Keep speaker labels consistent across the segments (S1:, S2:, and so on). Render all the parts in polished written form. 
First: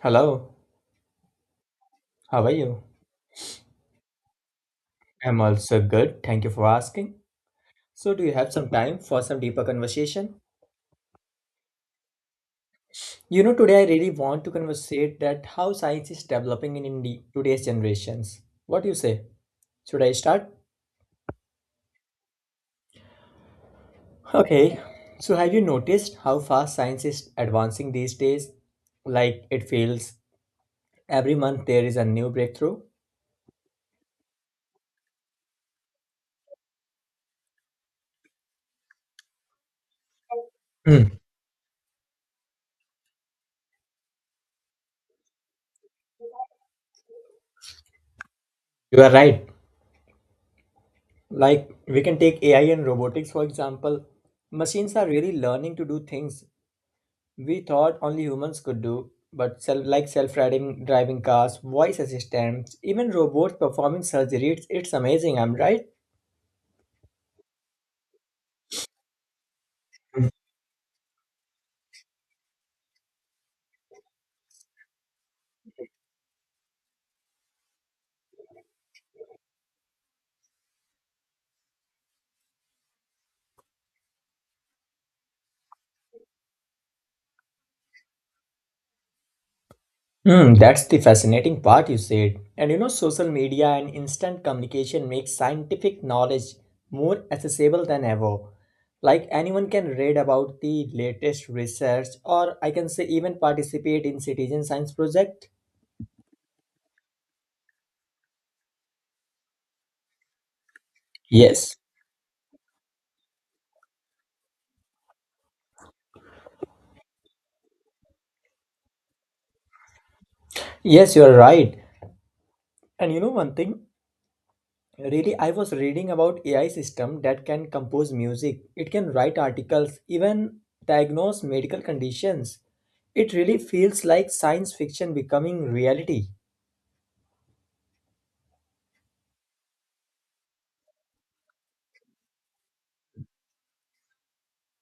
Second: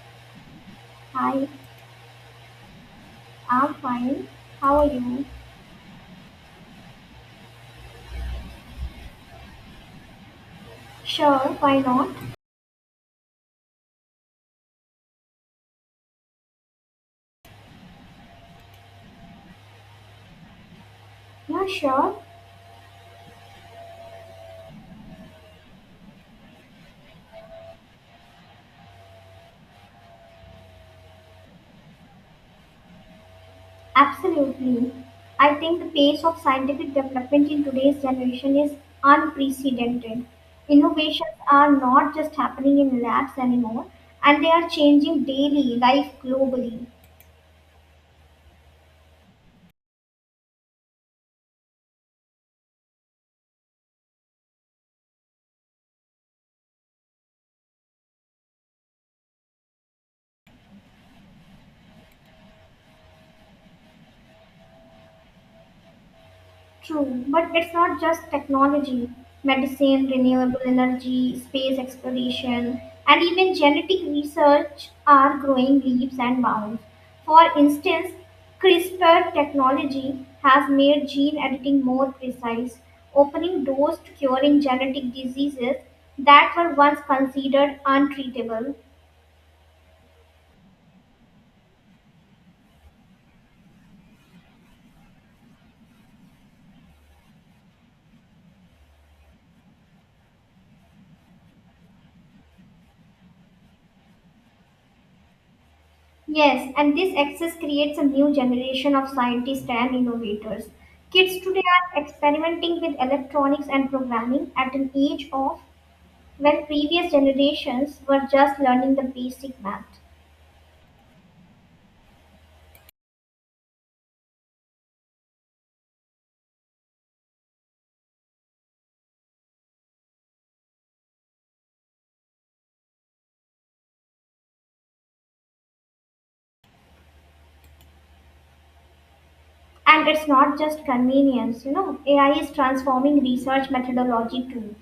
S1: Hello,
S2: Hi,
S1: how are you?
S2: I'm fine. How are you?
S1: I'm also good. Thank you for asking. So, do you have some time for some deeper conversation?
S2: Sure, why not?
S1: You know, today I really want to conversate that how science is developing in today's generations. What do you say? Should I start?
S2: Yeah, sure.
S1: Okay. So, have you noticed how fast science is advancing these days? Like it feels every month there is a new breakthrough.
S2: Absolutely. I think the pace of scientific development in today's generation is unprecedented.
S1: Hmm,
S2: Innovations are not just happening in labs anymore, and they are changing daily life globally.
S1: You are right. Like we can take AI and robotics for example. Machines are really learning to do things we thought only humans could do, but like self-driving driving cars, voice assistants, even robots performing surgery, it's amazing, I'm right?
S2: True, but it's not just technology. Medicine, renewable energy, space exploration, and even genetic research are growing leaps and bounds. For instance, CRISPR technology has made gene editing more precise, opening doors to curing genetic diseases that were once considered untreatable.
S1: Hmm, that's the fascinating part you said. And you know, social media and instant communication makes scientific knowledge more accessible than ever. Like anyone can read about the latest research, or I can say even participate in citizen science project.
S2: Yes, and this access creates a new generation of scientists and innovators. Kids today
S1: Yes.
S2: are experimenting with electronics and programming at an age of when previous generations were just learning the basic math.
S1: Yes, you are right. And you know one thing? Really, I was reading about AI system that can compose music. It can write articles, even diagnose medical conditions. It really feels like science fiction becoming reality.
S2: And it's not just convenience, you know, AI is transforming research methodology too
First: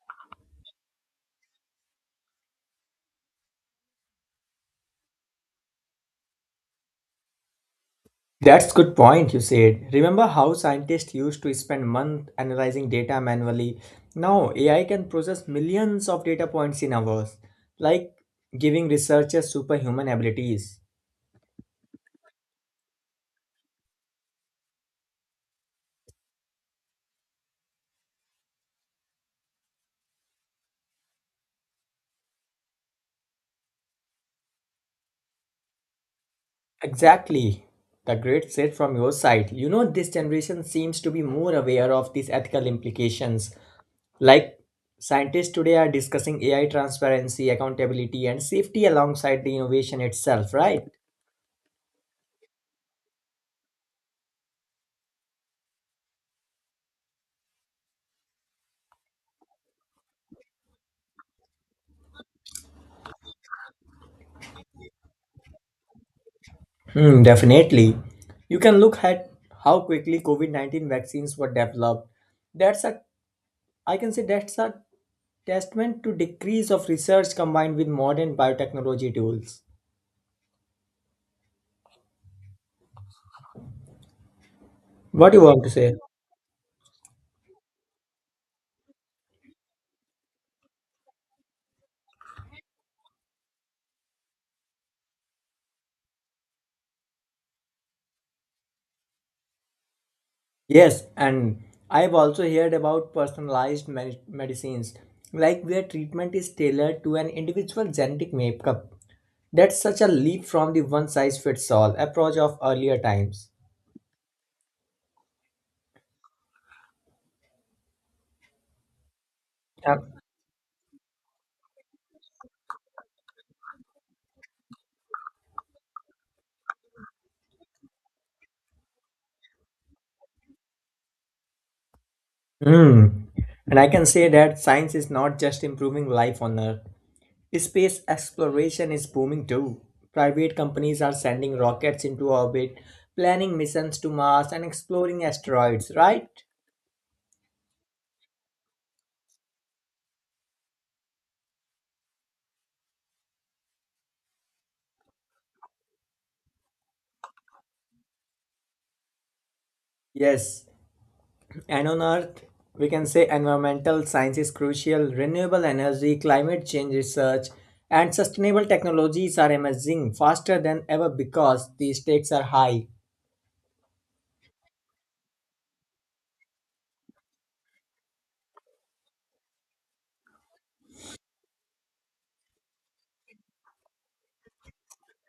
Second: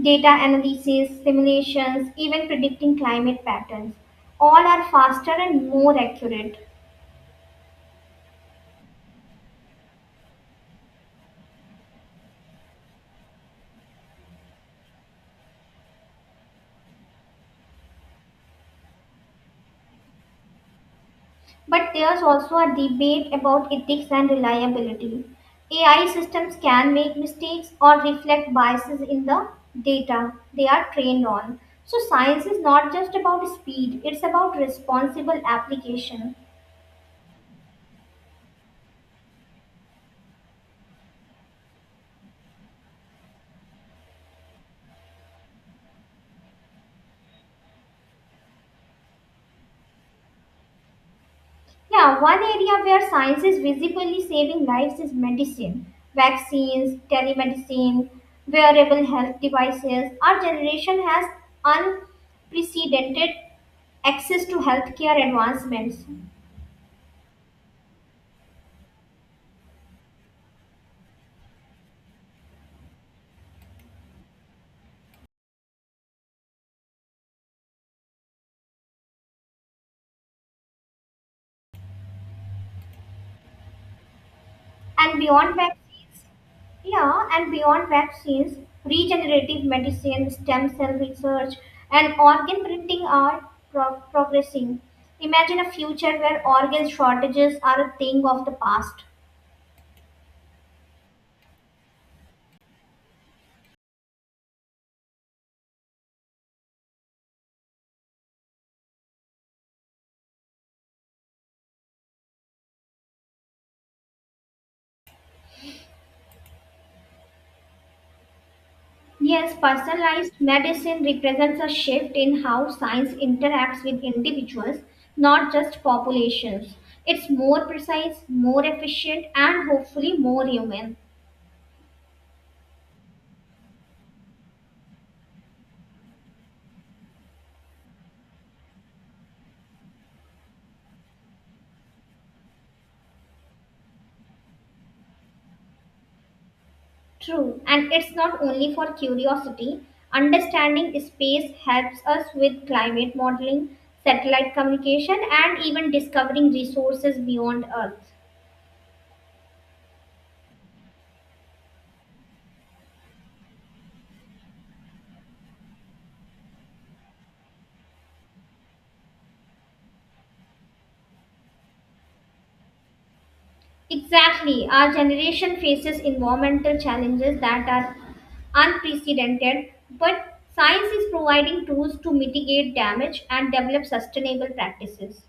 S2: data analysis, simulations, even predicting climate patterns. All are faster and more accurate.
S1: That's good point you said. Remember how scientists used to spend months analyzing data manually? Now AI can process millions of data points in hours, like giving researchers superhuman abilities.
S2: But there's also a debate about ethics and reliability. AI systems can make mistakes or reflect biases in the data they are trained on. So, science is not just about speed, it's about responsible application.
S1: Exactly. The great set from your side. You know, this generation seems to be more aware of these ethical implications. Like scientists today are discussing AI transparency, accountability, and safety alongside the innovation itself, right?
S2: Yeah, one area where science is visibly saving lives is medicine. Vaccines, telemedicine, wearable health devices. Our generation has unprecedented access to healthcare advancements.
S1: Hmm, definitely. You can look at how quickly COVID-19 vaccines were developed. That's a I can say that's a testament to decrease of research combined with modern biotechnology tools.
S2: And
S1: What do you
S2: beyond
S1: want to say?
S2: vaccines, yeah, and beyond vaccines, regenerative medicine, stem cell research, and organ printing are progressing. Imagine a future where organ shortages are a thing of the past.
S1: Yes, and I've also heard about personalized medicines, like where treatment is tailored to an individual genetic makeup. That's such a leap from the one size fits all approach of earlier times.
S2: Yes,
S1: Yeah.
S2: personalized medicine represents a shift in how science interacts with individuals, not just populations. It's more precise, more efficient, and hopefully more human.
S1: Hmm. And I can say that science is not just improving life on Earth, space exploration is booming too. Private companies are sending rockets into orbit, planning missions to Mars, and exploring asteroids, right?
S2: True, and it's not only for curiosity. Understanding space helps us with climate modeling, satellite communication, and even discovering resources beyond Earth.
S1: Yes. And on Earth, we can say environmental science is crucial. Renewable energy, climate change research, and sustainable technologies are emerging faster than ever because the stakes are high.
S2: Exactly, our generation faces environmental challenges that are unprecedented, but science is providing tools to mitigate damage and develop sustainable practices.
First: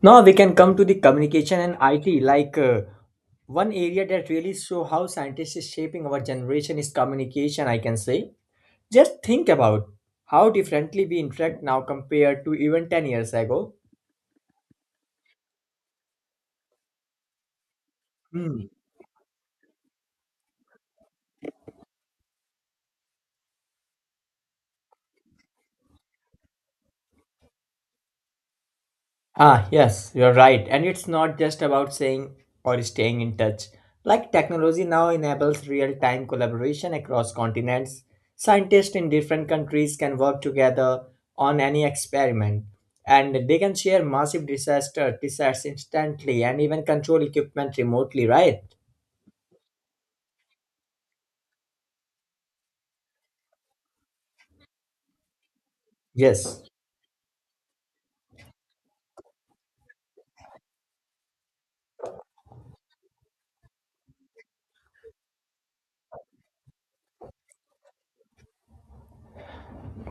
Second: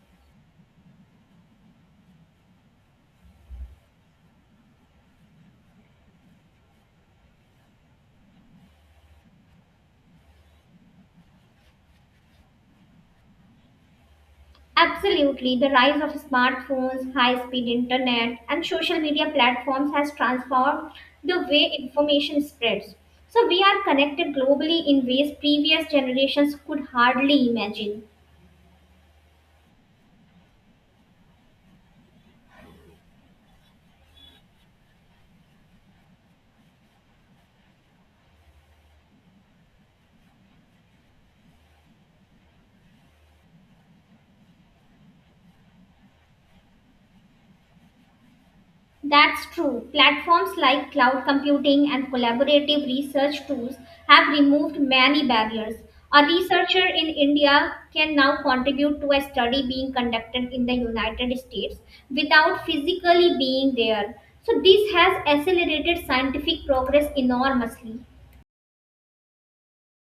S1: Now we can come to the communication and IT. Like one area that really show how scientists is shaping our generation is communication. I can say. Just think about how differently we interact now compared to even 10 years ago.
S2: Absolutely, the rise of smartphones, high speed internet,
S1: Hmm.
S2: and social media platforms has transformed the way information spreads. So, we are connected globally in ways previous generations could hardly imagine.
S1: Ah, yes, you're right. And it's not just about saying or staying in touch. Like technology now enables real time collaboration across continents. Scientists in different countries can work together on any experiment and they can share massive disaster tests instantly and even control equipment remotely, right?
S2: That's true. Platforms like cloud computing and collaborative research tools have removed many barriers. A
S1: Yes.
S2: researcher in India can now contribute to a study being conducted in the United States without physically being there. So, this has accelerated scientific progress enormously.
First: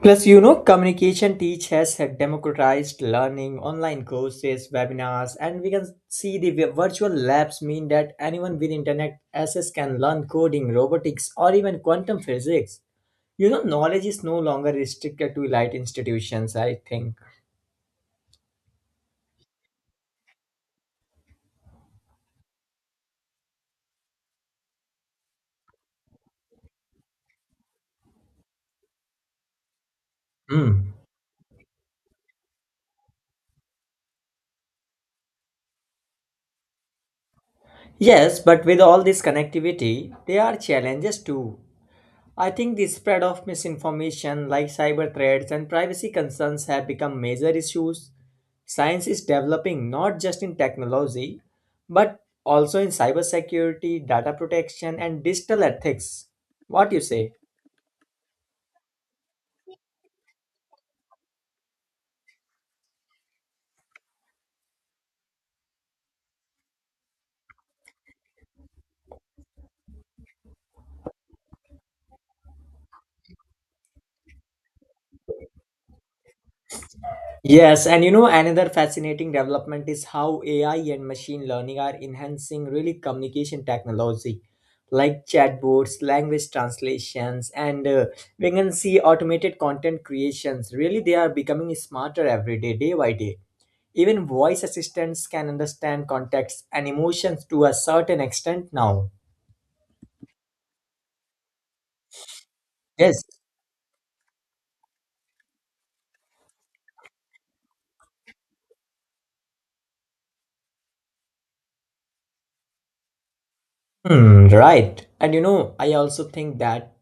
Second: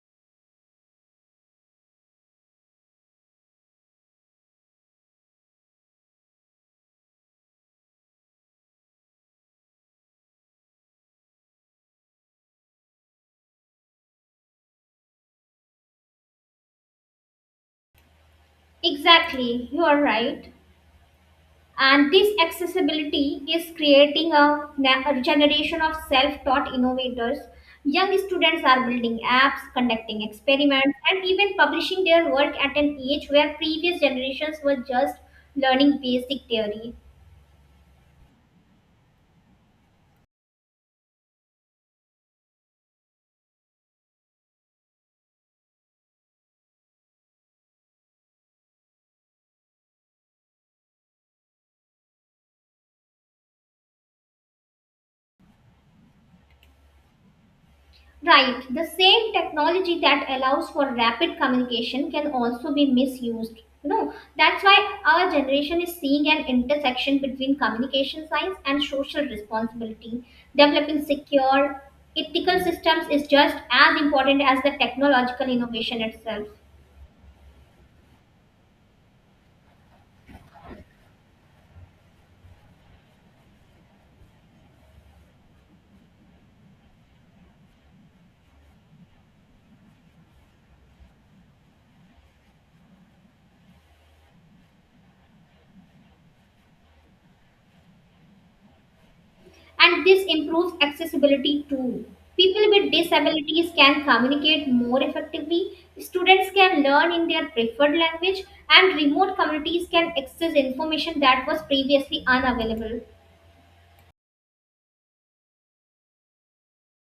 S1: Plus, you know, communication teach has democratized learning, online courses, webinars, and we can see the virtual labs mean that anyone with internet access can learn coding, robotics, or even quantum physics. You know, knowledge is no longer restricted to elite institutions, I think.
S2: Exactly, you are right. And this accessibility is creating a generation of self taught innovators. Young students are building apps, conducting
S1: Hmm.
S2: experiments, and even publishing their work at an age where previous generations were just learning basic theory.
S1: Yes, but with all this connectivity, there are challenges too. I think the spread of misinformation like cyber threats and privacy concerns have become major issues. Science is developing not just in technology, but also in cybersecurity, data protection, and digital ethics. What you say?
S2: Right, the same technology that allows for rapid communication can also be misused. You know, that's why our generation is seeing an intersection between communication science and social responsibility. Developing secure, ethical systems is just as important as the technological innovation itself.
S1: Yes, and you know, another fascinating development is how AI and machine learning are enhancing really communication technology like chatbots, language translations, and we can see automated content creations. Really, they are becoming smarter every day, day by day. Even voice assistants can understand context and emotions to a certain extent now.
S2: And this improves accessibility too. People with
S1: Yes.
S2: disabilities can communicate more effectively, students can learn in their preferred language, and remote communities can access information that was previously unavailable.
S1: Hmm, right. And you know, I also think that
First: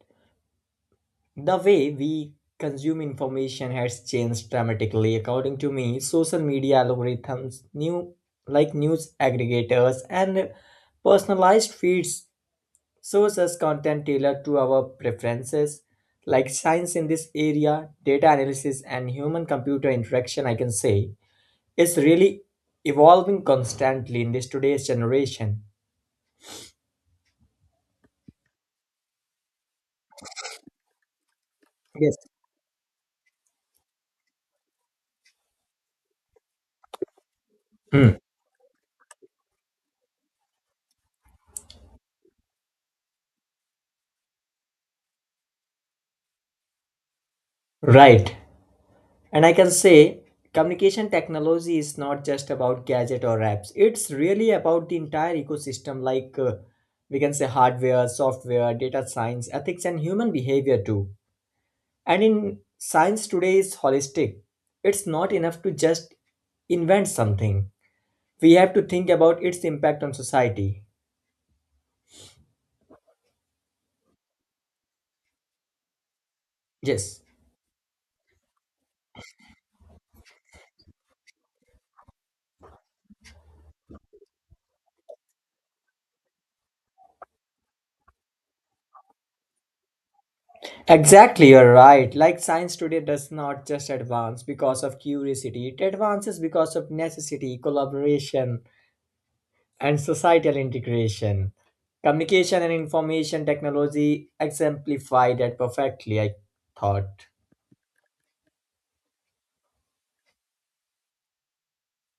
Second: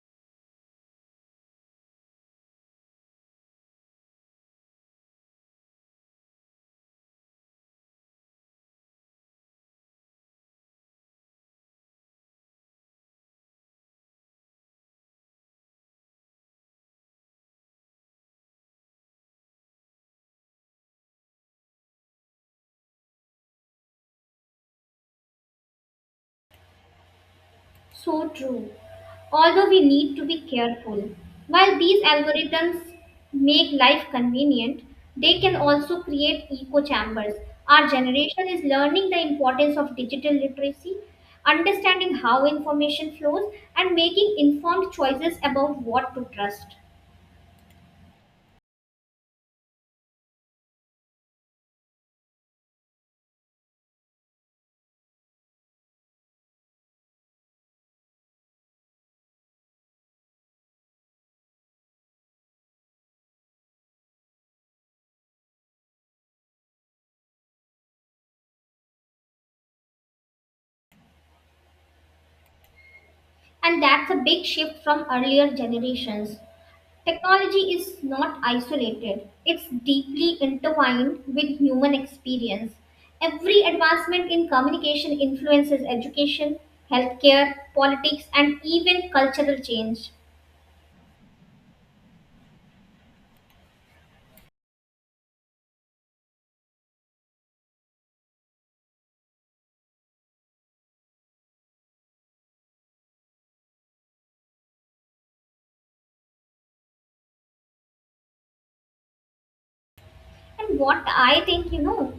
S1: the way we consume information has changed dramatically. According to me, social media algorithms, new like news aggregators and personalized feeds shows us content tailored to our preferences. Like science in this area, data analysis and human computer interaction, I can say, is really evolving constantly in this today's generation.
S2: So true. Although we need to be careful, while these
S1: Yes.
S2: algorithms make life convenient, they can also create echo chambers. Our
S1: Hmm.
S2: generation is learning the importance of digital literacy, understanding how information flows, and making informed choices about what to trust.
S1: Right. And I can say communication technology is not just about gadget or apps. It's really about the entire ecosystem like we can say hardware, software, data science, ethics and human behavior too. And in science today is holistic. It's not enough to just invent something. We have to think about its impact on society.
S2: And that's a big shift from earlier generations.
S1: Yes.
S2: Technology is not isolated, it's deeply intertwined with human experience. Every advancement in communication influences education, healthcare, politics, and even cultural change.
S1: Exactly, you're right. Like science today does not just advance because of curiosity, it advances because of necessity, collaboration, and societal integration. Communication and information technology exemplify that perfectly, I thought.
S2: And what I think, you know,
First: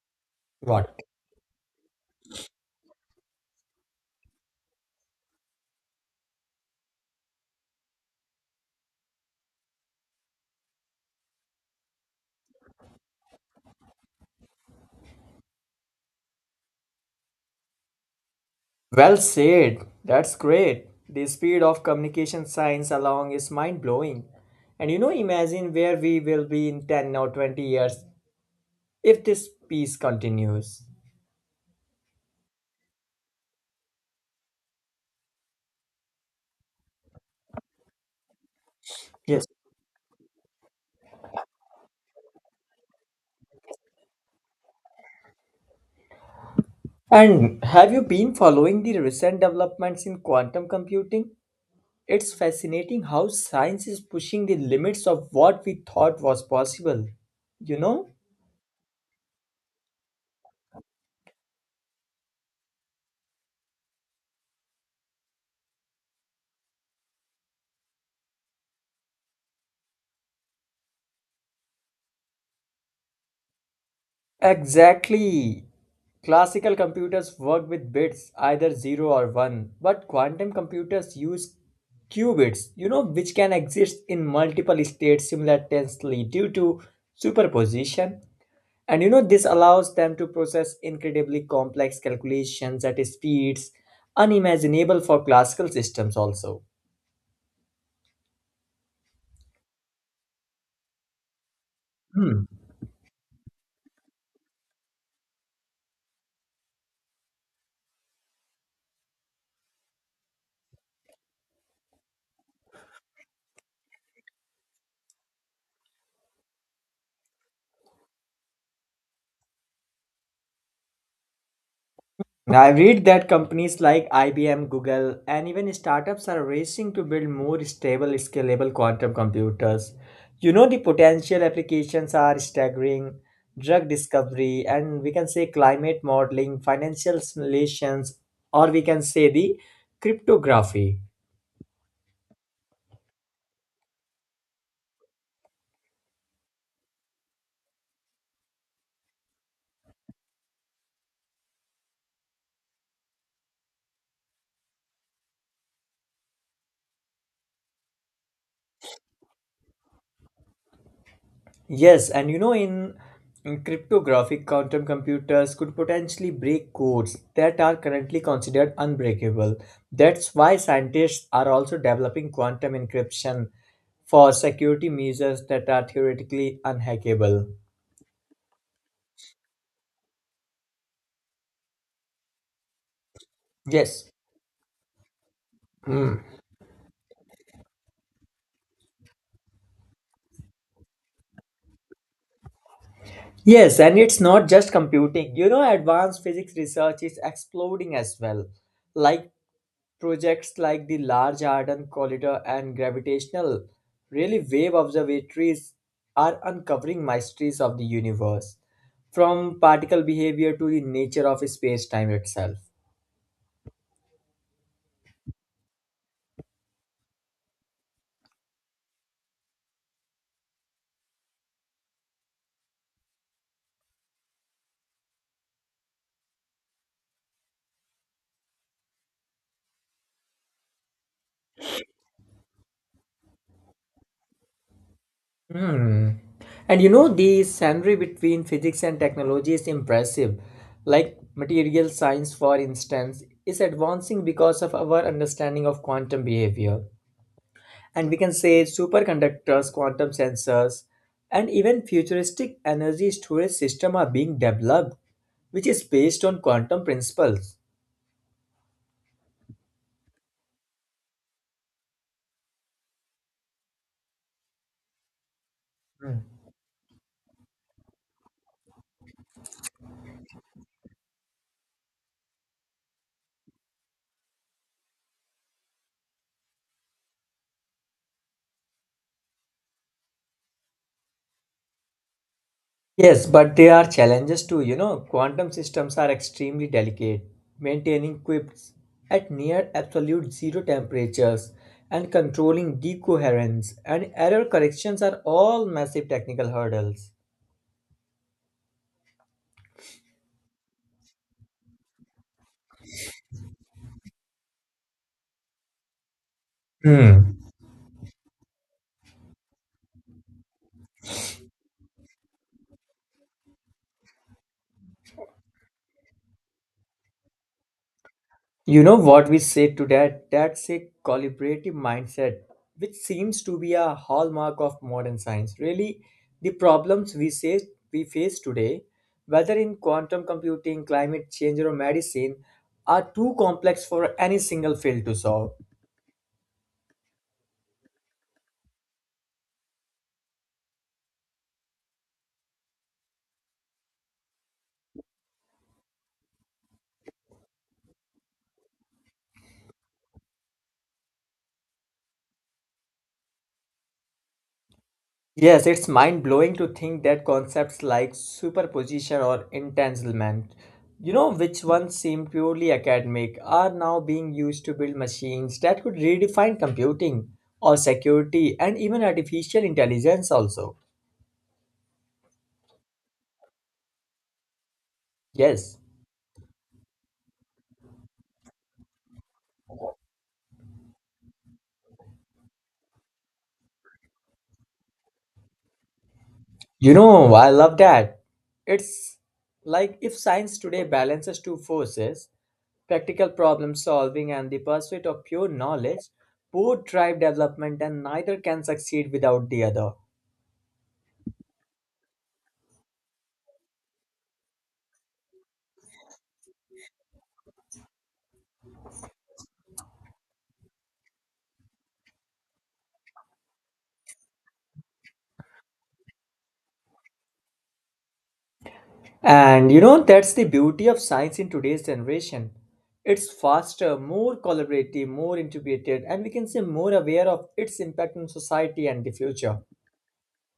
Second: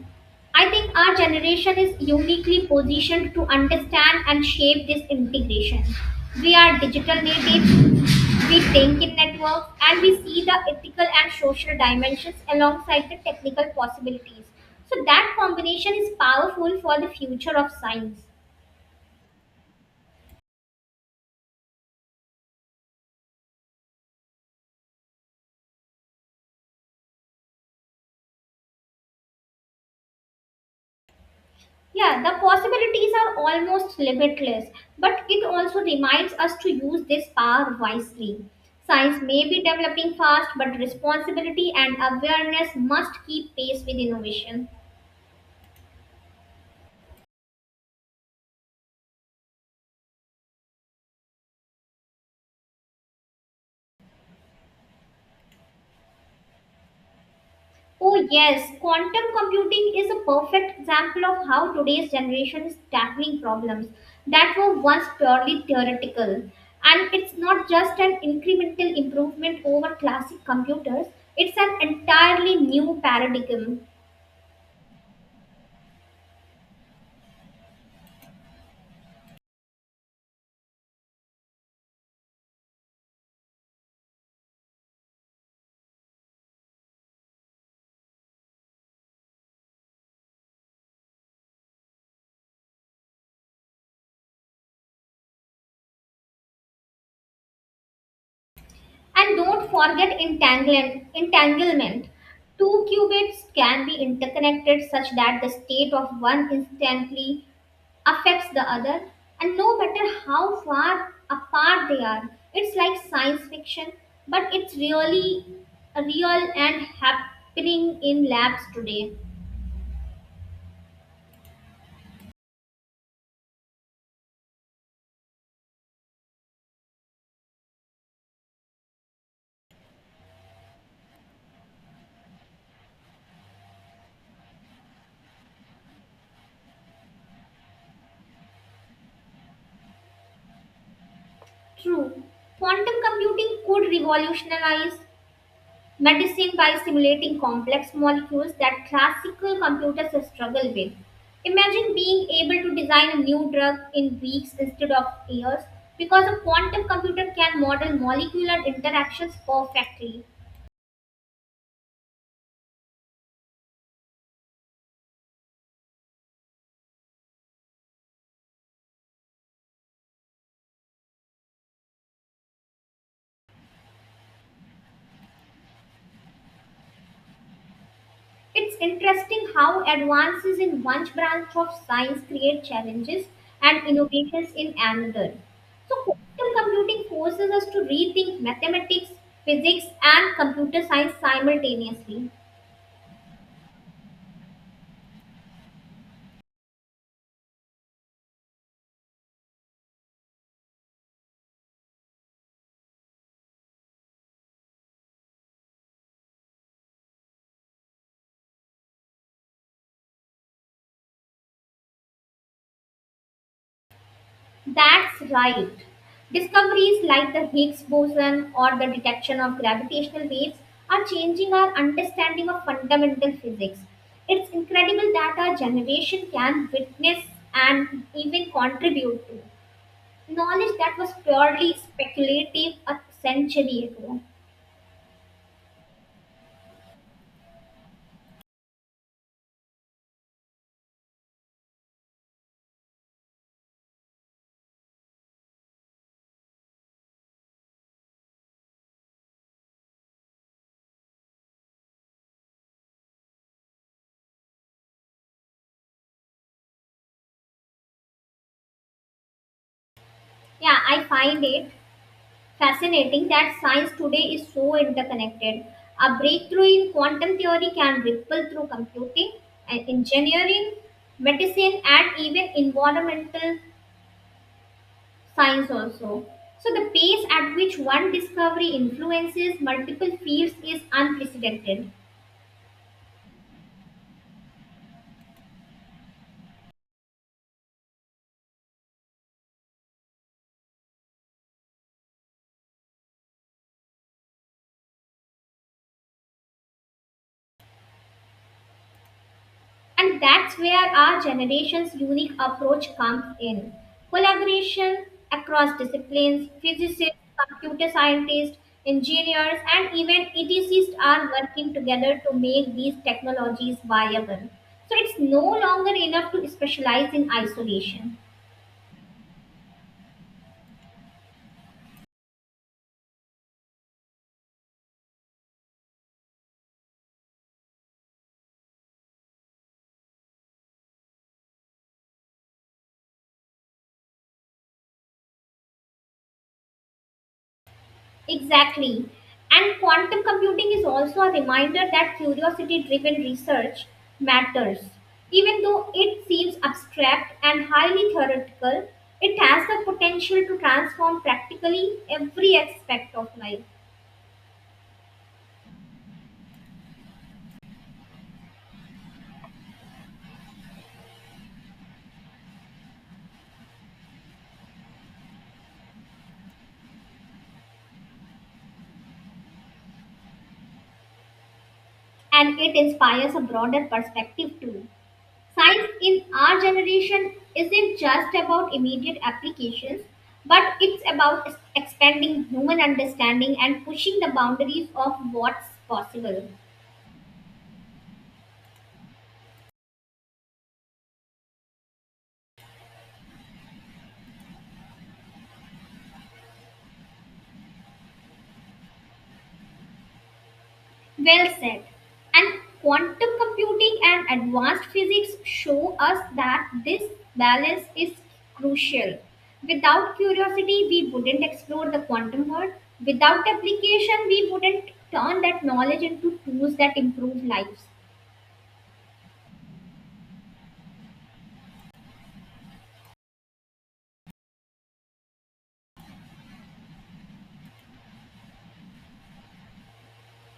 S2: I think
S1: What?
S2: our generation is uniquely positioned to understand and shape this integration. We are digital natives. We think in networks and we see the ethical and social dimensions alongside the technical possibilities. So that combination is powerful for the future of science.
S1: Well said. That's great. The speed of communication science along is mind blowing. And you know, imagine where we will be in 10 or 20 years if this peace continues.
S2: Yeah, the possibilities are almost limitless, but it also reminds us to use this power wisely. Science
S1: Yes.
S2: may be developing fast, but responsibility and awareness must keep pace with innovation.
S1: And have you been following the recent developments in quantum computing? It's fascinating how science is pushing the limits of what we thought was possible. You know?
S2: Oh, yes, quantum computing is a perfect example of how today's generation is tackling problems that were once purely theoretical. And it's not just an incremental improvement over classic computers, it's an entirely new paradigm.
S1: Exactly. Classical computers work with bits, either 0 or 1, but quantum computers use qubits, you know, which can exist in multiple states simultaneously due to superposition. And you know, this allows them to process incredibly complex calculations at speeds unimaginable for classical systems, also.
S2: And don't forget entanglement.
S1: Hmm.
S2: Two qubits can be interconnected such that the state of one instantly affects the other, and no matter how far apart they are, it's like science fiction, but it's really real and happening in labs today.
S1: Now, I read that companies like IBM, Google, and even startups are racing to build more stable, scalable quantum computers. You know, the potential applications are staggering drug discovery, and we can say climate modeling, financial simulations, or we can say the cryptography.
S2: True, quantum computing could revolutionize medicine by simulating complex molecules that classical computers struggle with. Imagine being able to design a new drug in weeks instead of years because a quantum computer can model molecular interactions perfectly.
S1: Yes, and you know, in cryptographic quantum computers could potentially break codes that are currently considered unbreakable. That's why scientists are also developing quantum encryption for security measures that are theoretically unhackable.
S2: It's interesting how advances in one branch of science create challenges and
S1: Yes.
S2: innovations in another. So, quantum computing forces us to rethink mathematics, physics, and computer science simultaneously.
S1: Yes, and it's not just computing. You know, advanced physics research is exploding as well. Like projects like the Large Hadron Collider and gravitational really wave observatories are uncovering mysteries of the universe, from particle behavior to the nature of space-time itself.
S2: That's right. Discoveries like the Higgs boson or the detection of gravitational waves are changing our understanding of fundamental physics. It's incredible that our generation can witness and even contribute to knowledge that was purely speculative a century ago.
S1: Hmm. And you know, the scenery between physics and technology is impressive. Like material science, for instance, is advancing because of our understanding of quantum behavior. And we can say superconductors, quantum sensors, and even futuristic energy storage system are being developed, which is based on quantum principles.
S2: Yeah, I find it fascinating that science today is so interconnected. A breakthrough in quantum theory can ripple through computing and engineering, medicine, and even environmental science also. So the pace at which one discovery influences multiple fields is unprecedented.
S1: Yes, but there are challenges too. You know, quantum systems are extremely delicate, maintaining quips at near absolute zero temperatures and controlling decoherence and error corrections are all massive technical hurdles.
S2: And that's where our generation's unique approach comes in. Collaboration across disciplines, physicists,
S1: Hmm.
S2: computer scientists, engineers, and even ETCs are working together to make these technologies viable. So it's no longer enough to specialize in isolation.
S1: You know what we say to that? That's a collaborative mindset, which seems to be a hallmark of modern science. Really, the problems we say we face today, whether in quantum computing, climate change, or medicine, are too complex for any single field to solve.
S2: Exactly. And quantum computing is also a reminder that curiosity driven research matters. Even though it seems abstract and highly theoretical, it has the potential to transform practically every aspect of life.
S1: Yes, it's mind blowing to think that concepts like superposition or entanglement, you know, which once seemed purely academic, are now being used to build machines that could redefine computing or security and even artificial intelligence, also.
S2: And it inspires a broader perspective too.
S1: Yes.
S2: Science in our generation isn't just about immediate applications, but it's about expanding human understanding and pushing the boundaries of what's possible.
S1: You know, I love that. It's like if science today balances two forces practical problem solving and the pursuit of pure knowledge both drive development and neither can succeed without the other.
S2: Well said. And quantum computing and advanced physics show us that this balance is crucial. Without curiosity, we wouldn't explore the quantum world. Without application, we wouldn't turn that knowledge into tools that improve lives.
S1: And you know, that's the beauty of science in today's generation. It's faster, more collaborative, more integrated, and we can say more aware of its impact on society and the future.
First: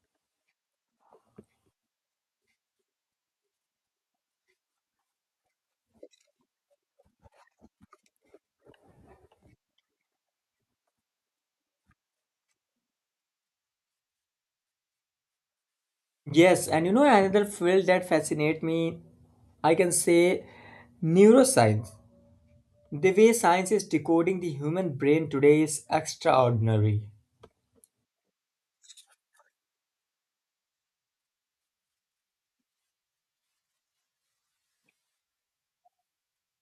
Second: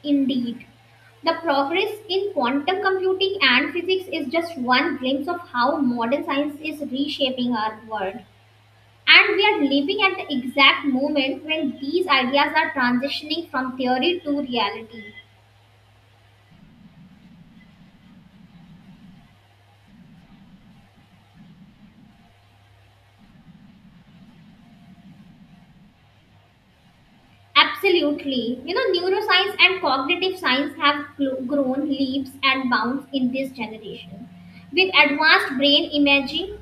S2: Indeed, the progress in quantum computing and physics is just one glimpse of how modern science is reshaping our world. And we are living at the exact moment when these ideas are transitioning from theory to reality.
S1: Yes, and you know, another field that fascinates me, I can say neuroscience. The way science is decoding the human brain today is extraordinary.
S2: Absolutely. You know, neuroscience and cognitive science have grown leaps and bounds in this generation. With advanced brain imaging,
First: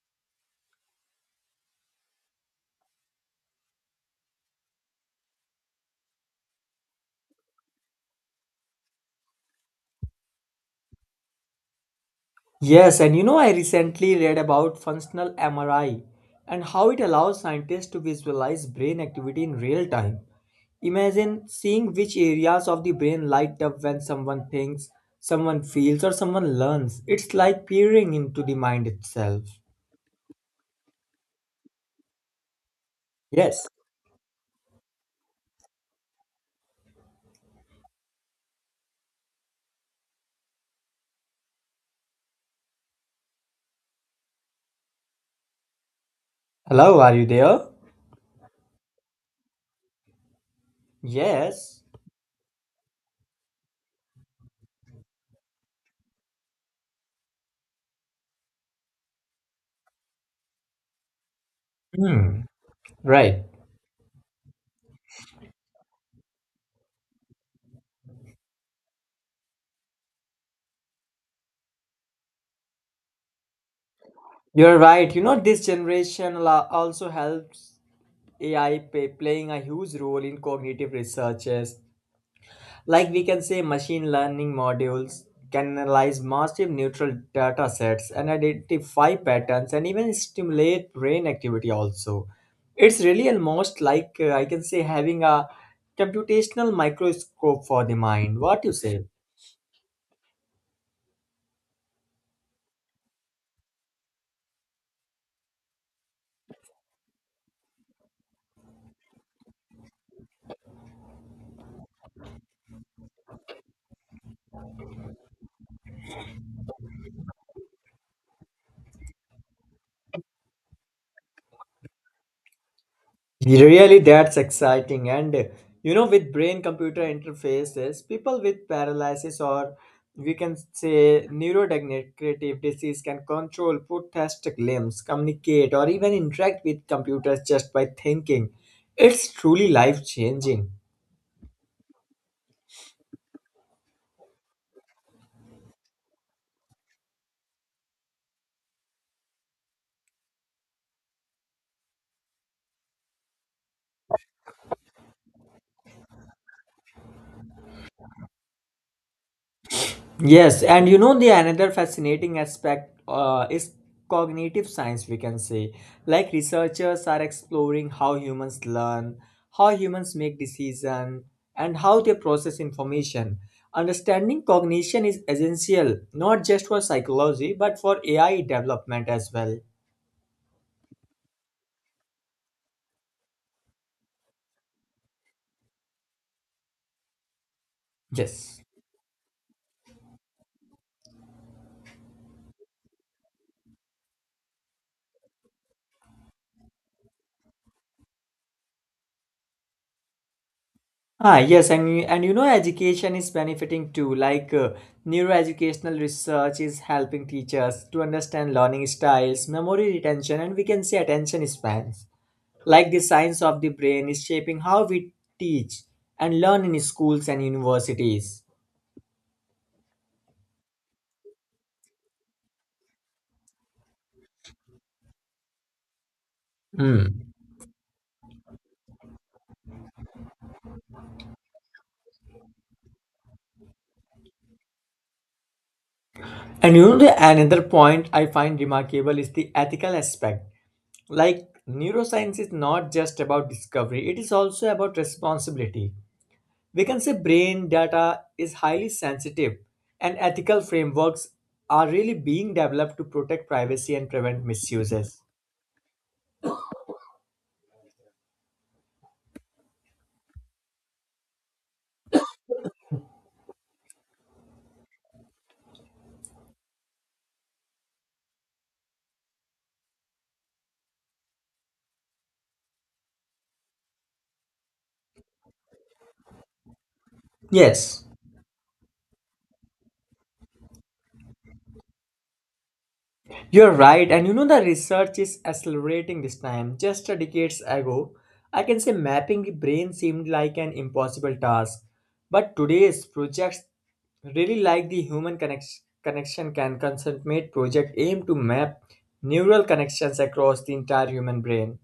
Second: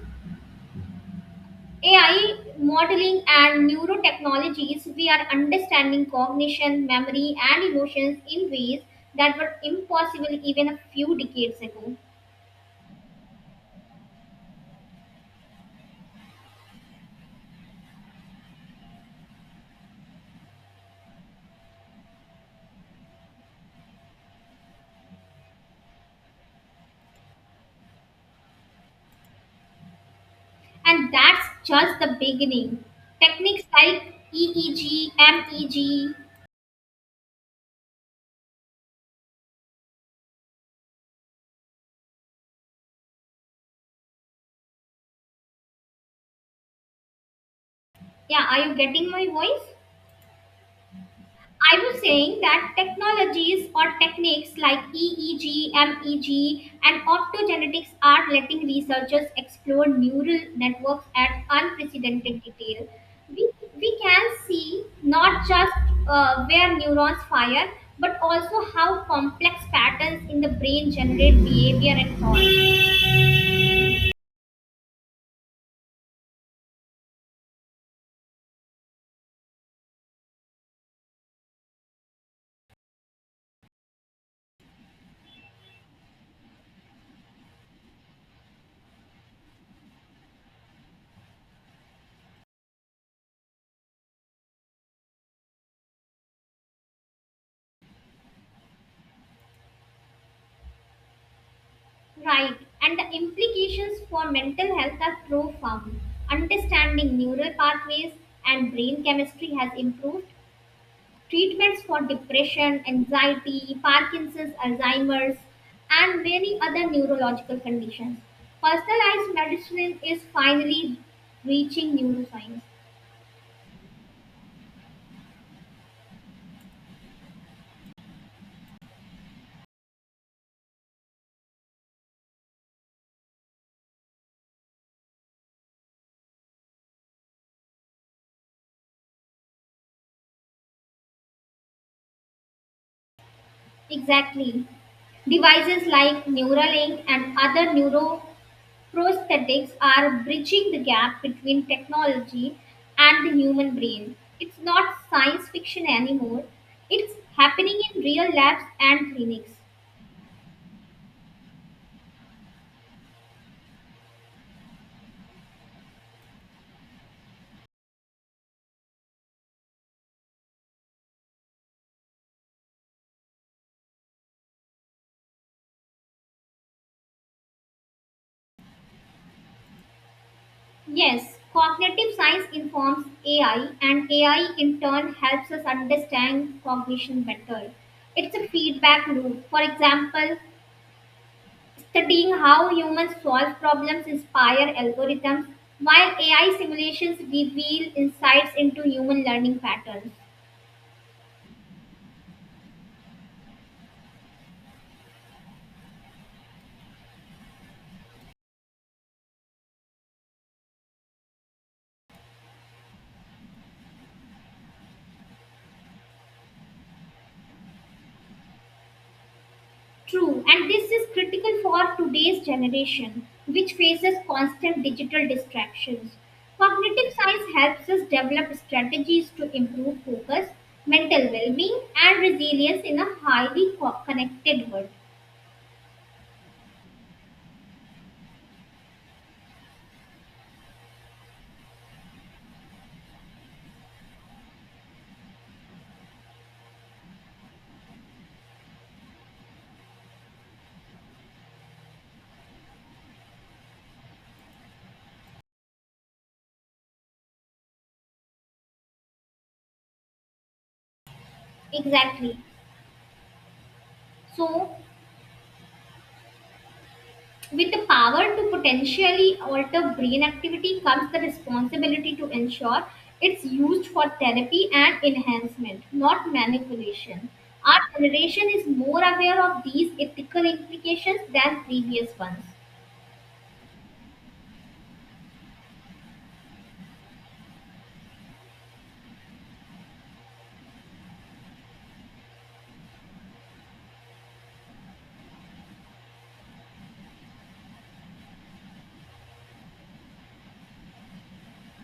S2: AI modeling, and neurotechnologies, we are understanding cognition, memory, and emotions in ways that were impossible even a few decades ago.
S1: Yes, and you know, I recently read about functional MRI and how it allows scientists to visualize brain activity in real time. Imagine seeing which areas of the brain light up when someone thinks, someone feels, or someone learns. It's like peering into the mind itself.
S2: And that's just the beginning. Techniques
S1: Yes.
S2: like EEG, MEG.
S1: Hello, are you there?
S2: Yeah, are you getting my voice? I
S1: Yes.
S2: was saying that technologies or techniques like EEG, MEG, and optogenetics are letting researchers explore neural networks at
S1: Hmm.
S2: unprecedented detail.
S1: Right.
S2: We, we can see not just where neurons fire, but also how complex patterns in the brain generate behavior and thought.
S1: You're right. You know, this generation also helps AI playing a huge role in cognitive researches. Like we can say, machine learning modules can analyze massive neutral data sets and identify patterns and even stimulate brain activity also. It's really almost like I can say having a computational microscope for the mind. What you say?
S2: Right, and the implications for mental health are profound. Understanding neural pathways and brain chemistry has improved. Treatments for depression, anxiety, Parkinson's, Alzheimer's, and many other neurological conditions. Personalized medicine is finally reaching neuroscience.
S1: Really, that's exciting. And you know, with brain computer interfaces, people with paralysis or we can say neurodegenerative disease can control, prosthetic limbs, communicate, or even interact with computers just by thinking. It's truly life changing.
S2: Exactly. Devices like Neuralink and other neuro prosthetics are bridging the gap between technology and the human brain. It's not science fiction anymore, it's happening in real labs and clinics.
S1: Yes, and you know the another fascinating aspect is cognitive science, we can say. Like researchers are exploring how humans learn, how humans make decisions, and how they process information. Understanding cognition is essential, not just for psychology, but for AI development as well.
S2: Yes, cognitive science informs AI, and AI in turn helps us understand cognition better. It's a
S1: Yes.
S2: feedback loop. For example, studying how humans solve problems inspire algorithms, while AI simulations reveal insights into human learning patterns.
S1: Ah, yes, and you know, education is benefiting too. Like neuroeducational research is helping teachers to understand learning styles, memory retention, and we can say attention spans. Like the science of the brain is shaping how we teach and learn in schools and universities.
S2: True, and this is critical for today's generation, which faces constant digital distractions. Cognitive
S1: Hmm.
S2: science helps us develop strategies to improve focus, mental well being, and resilience in a highly connected world.
S1: And you know, the another point I find remarkable is the ethical aspect. Like neuroscience is not just about discovery; it is also about responsibility. We can say brain data is highly sensitive, and ethical frameworks are really being developed to protect privacy and prevent misuses.
S2: Exactly. So, with the power to potentially alter brain activity comes the responsibility to ensure it's used for therapy and enhancement, not manipulation. Our
S1: Yes,
S2: generation is more aware of these ethical implications than previous ones.
S1: you're right, and you know the research is accelerating this time. Just a decades ago, I can say mapping the brain seemed like an impossible task, but today's projects really like the human connection connection can concentrate project aim to map neural connections across the entire human brain.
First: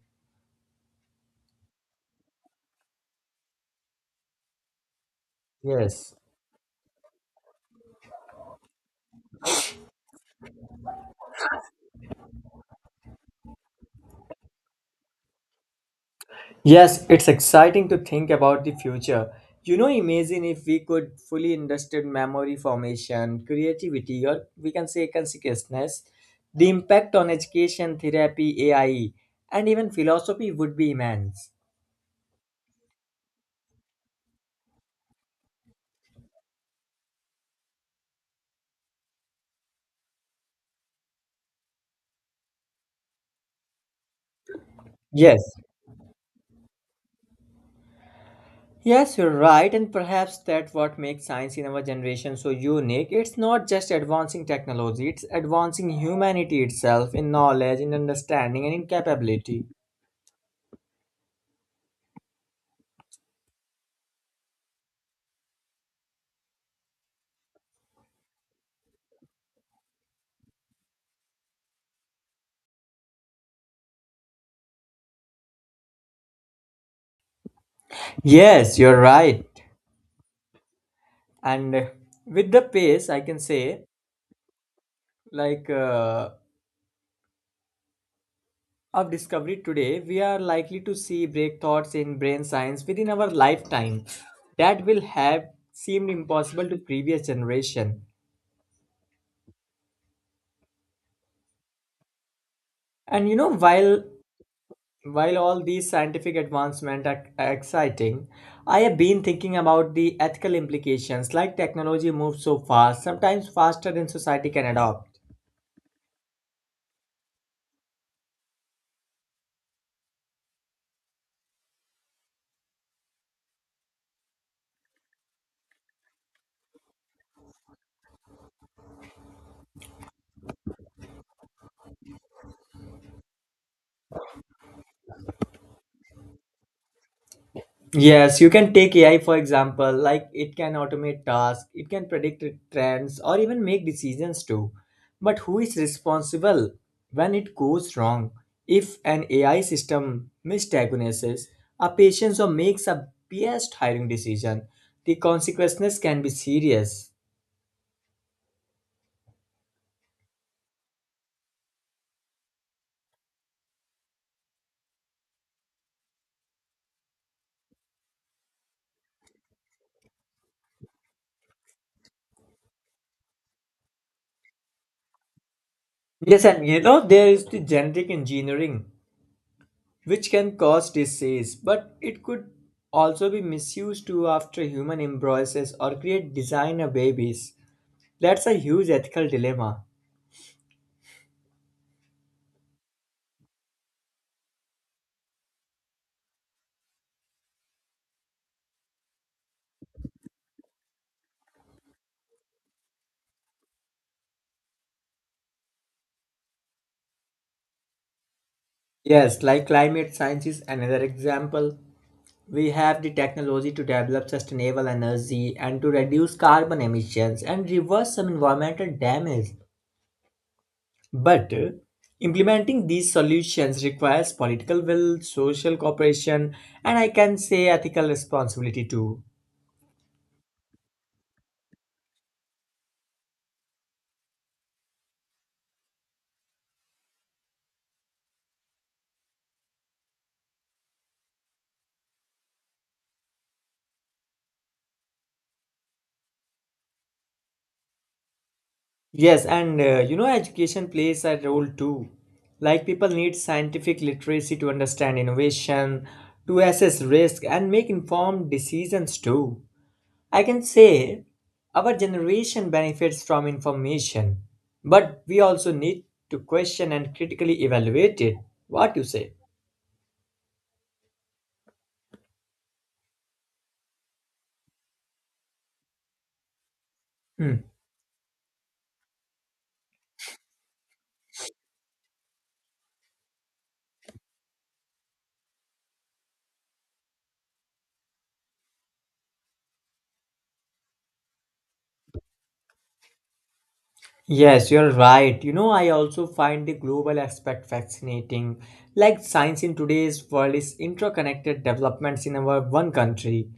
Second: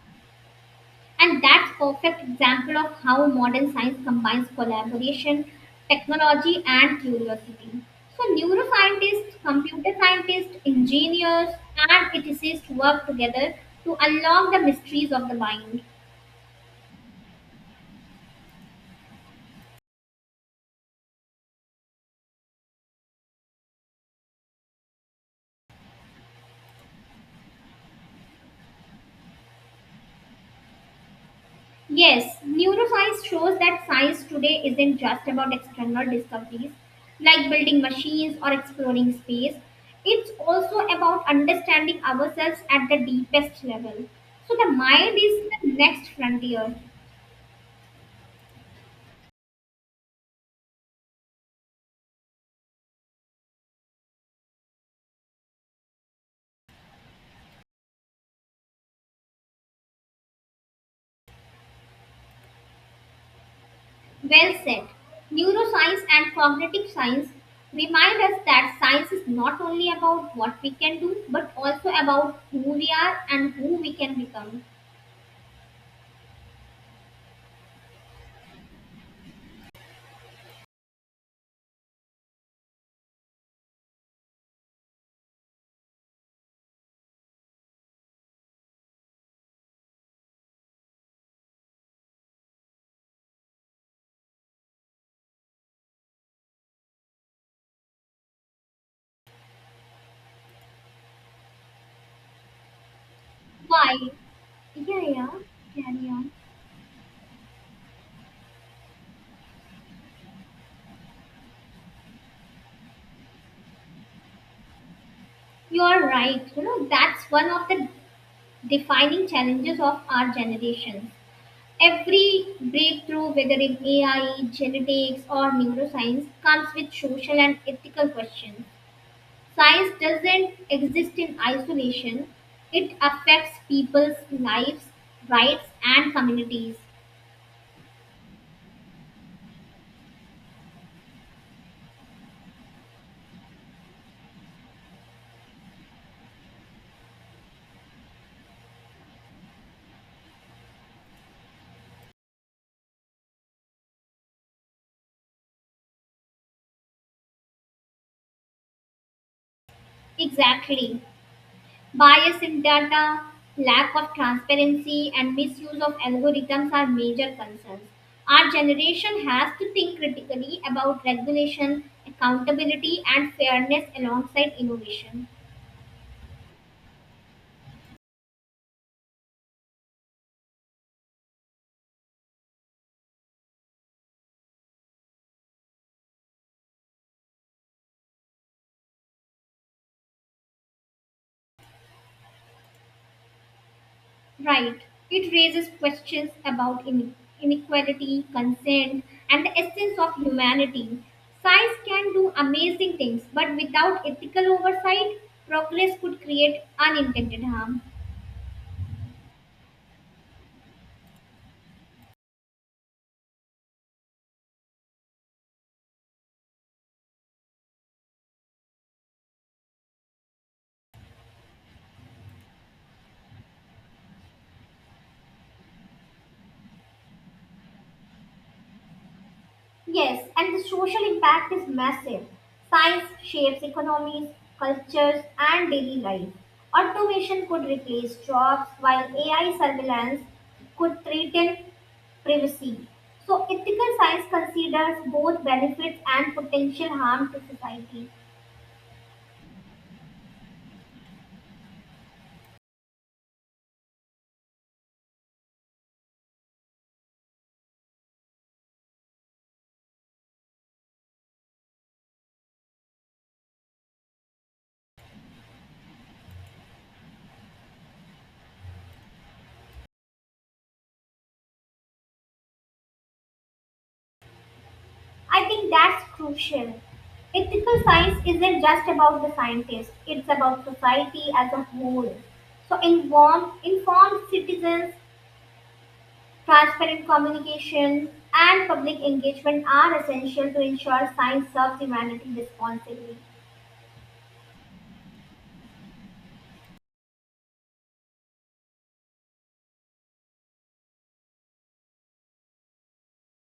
S2: And that's perfect example of how modern science combines collaboration,
S1: Yes.
S2: technology, and curiosity. So neuroscientists, computer scientists, engineers, and ethicists work together to unlock the mysteries of the mind.
S1: Yes, it's exciting to think about the future. You know, imagine if we could fully understand memory formation, creativity, or we can say consciousness, the impact on education, therapy, AI, and even philosophy would be immense.
S2: Yes, neuroscience shows that science today isn't just about external discoveries like building machines or exploring space. It's also about understanding ourselves at the deepest level. So, the mind
S1: Yes.
S2: is the next frontier.
S1: Yes, you're right, and perhaps that's what makes science in our generation so unique. It's not just advancing technology, it's advancing humanity itself in knowledge, in understanding, and in capability.
S2: Well said. Neuroscience and cognitive science remind us that science is not only about what we can do but also about who we are and who we can become.
S1: Yes, you're right. And With the pace, I can say, like uh, of discovery today, we are likely to see breakthroughs in brain science within our lifetime that will have seemed impossible to previous generation. And you know,
S2: Why? Yeah, yeah.
S1: while all these
S2: Carry on.
S1: scientific advancements are exciting, I have been thinking about the ethical implications. Like technology moves so fast, sometimes faster than society can adopt.
S2: You're right. You know, that's one of the defining challenges of our generation. Every breakthrough, whether in AI, genetics, or neuroscience, comes with social and ethical questions. Science doesn't exist in isolation, it affects people's lives, rights, and communities.
S1: Yes, you can take AI for example, like it can automate tasks, it can predict trends, or even make decisions too. But who is responsible when it goes wrong? If an AI system misdiagnoses a patient or makes a biased hiring decision, the consequences can be serious.
S2: Exactly. Bias in data, lack of transparency, and misuse of algorithms are major concerns. Our generation has to think critically about regulation, accountability, and fairness alongside innovation.
S1: Yes, and you know, there is the genetic engineering, which can cause disease, but it could also be misused too after human embryos or create designer babies. That's a huge ethical dilemma.
S2: Right. It raises questions about inequality, consent, and the essence of humanity. Science can do amazing things, but without ethical oversight, progress could create unintended harm.
S1: Yes, like climate science is another example. We have the technology to develop sustainable energy and to reduce carbon emissions and reverse some environmental damage. But Implementing these solutions requires political will, social cooperation, and I can say ethical responsibility too.
S2: Yes, and the social impact is massive. Science shapes economies, cultures, and daily life. Automation could replace jobs, while AI surveillance could threaten privacy. So, ethical science considers both benefits and potential harm to society.
S1: Yes, and you know, education plays a role too. Like, people need scientific literacy to understand innovation, to assess risk, and make informed decisions too. I can say our generation benefits from information, but we also need to question and critically evaluate it. What you say?
S2: I think that's crucial. Ethical science isn't just about the scientists, it's about society as a whole. So, informed citizens, transparent communication and public engagement are essential to ensure science serves humanity responsibly.
S1: Yes, you're right. You know, I also find the global aspect fascinating. Like science in today's world is interconnected developments in our one country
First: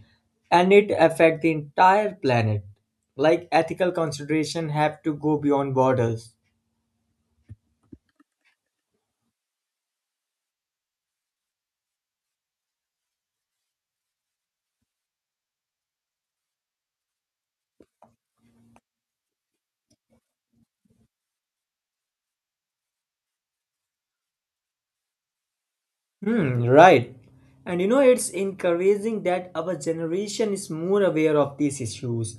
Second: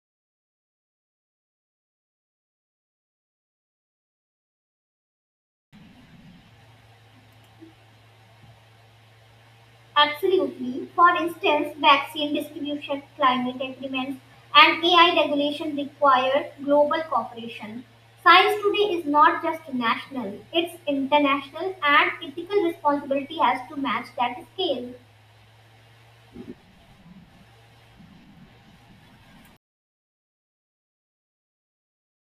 S1: and it affect the entire planet. Like ethical consideration have to go beyond borders.
S2: Absolutely. For instance, vaccine distribution, climate agreements, and AI regulation require global cooperation. Science today is not just national, it's international, and ethical responsibility has to match that scale.
S1: Hmm, right. And you know, it's encouraging that our generation is more aware of these issues.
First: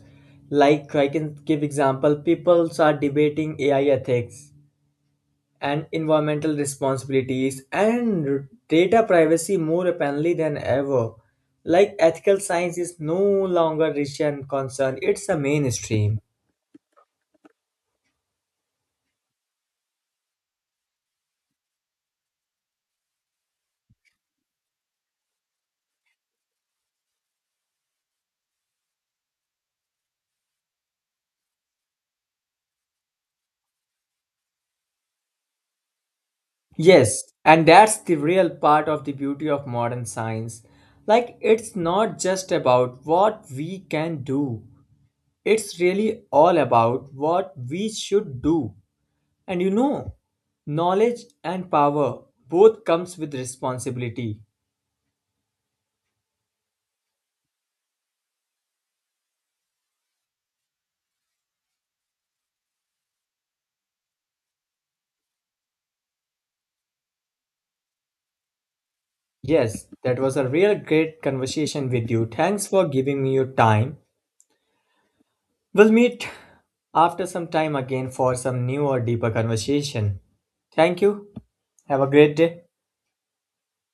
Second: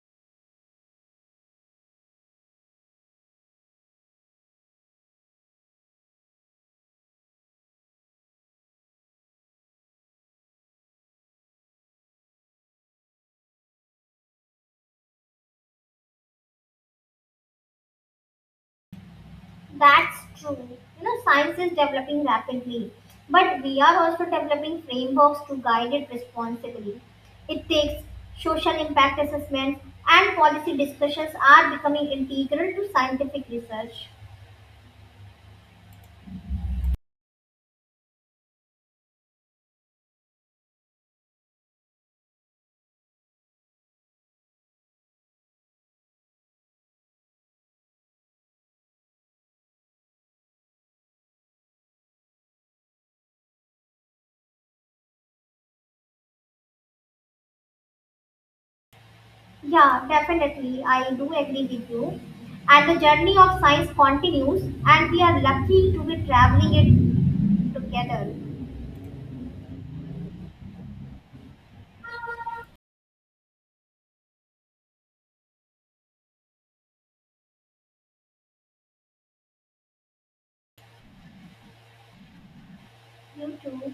S1: Like I can give example, people are debating AI ethics and environmental responsibilities and data privacy more openly than ever. Like ethical science is no longer region concern, it's a mainstream.
S2: That's true. You know, science is developing rapidly, but we are also developing frameworks to guide it responsibly. It takes social impact assessments and policy discussions are becoming integral to scientific research.
S1: Yes, and that's the real part of the beauty of modern science. Like it's not just about what we can do. It's really all about what we should do. And you know, knowledge and power both comes with responsibility.
S2: Yeah, definitely. I do agree with you. And the journey of science continues, and we are lucky to be traveling it together.
S1: Yes, that was a real great conversation with you. Thanks for giving me your time. We'll meet after some time again for some new or deeper conversation. Thank you. Have a great day.
S2: You too.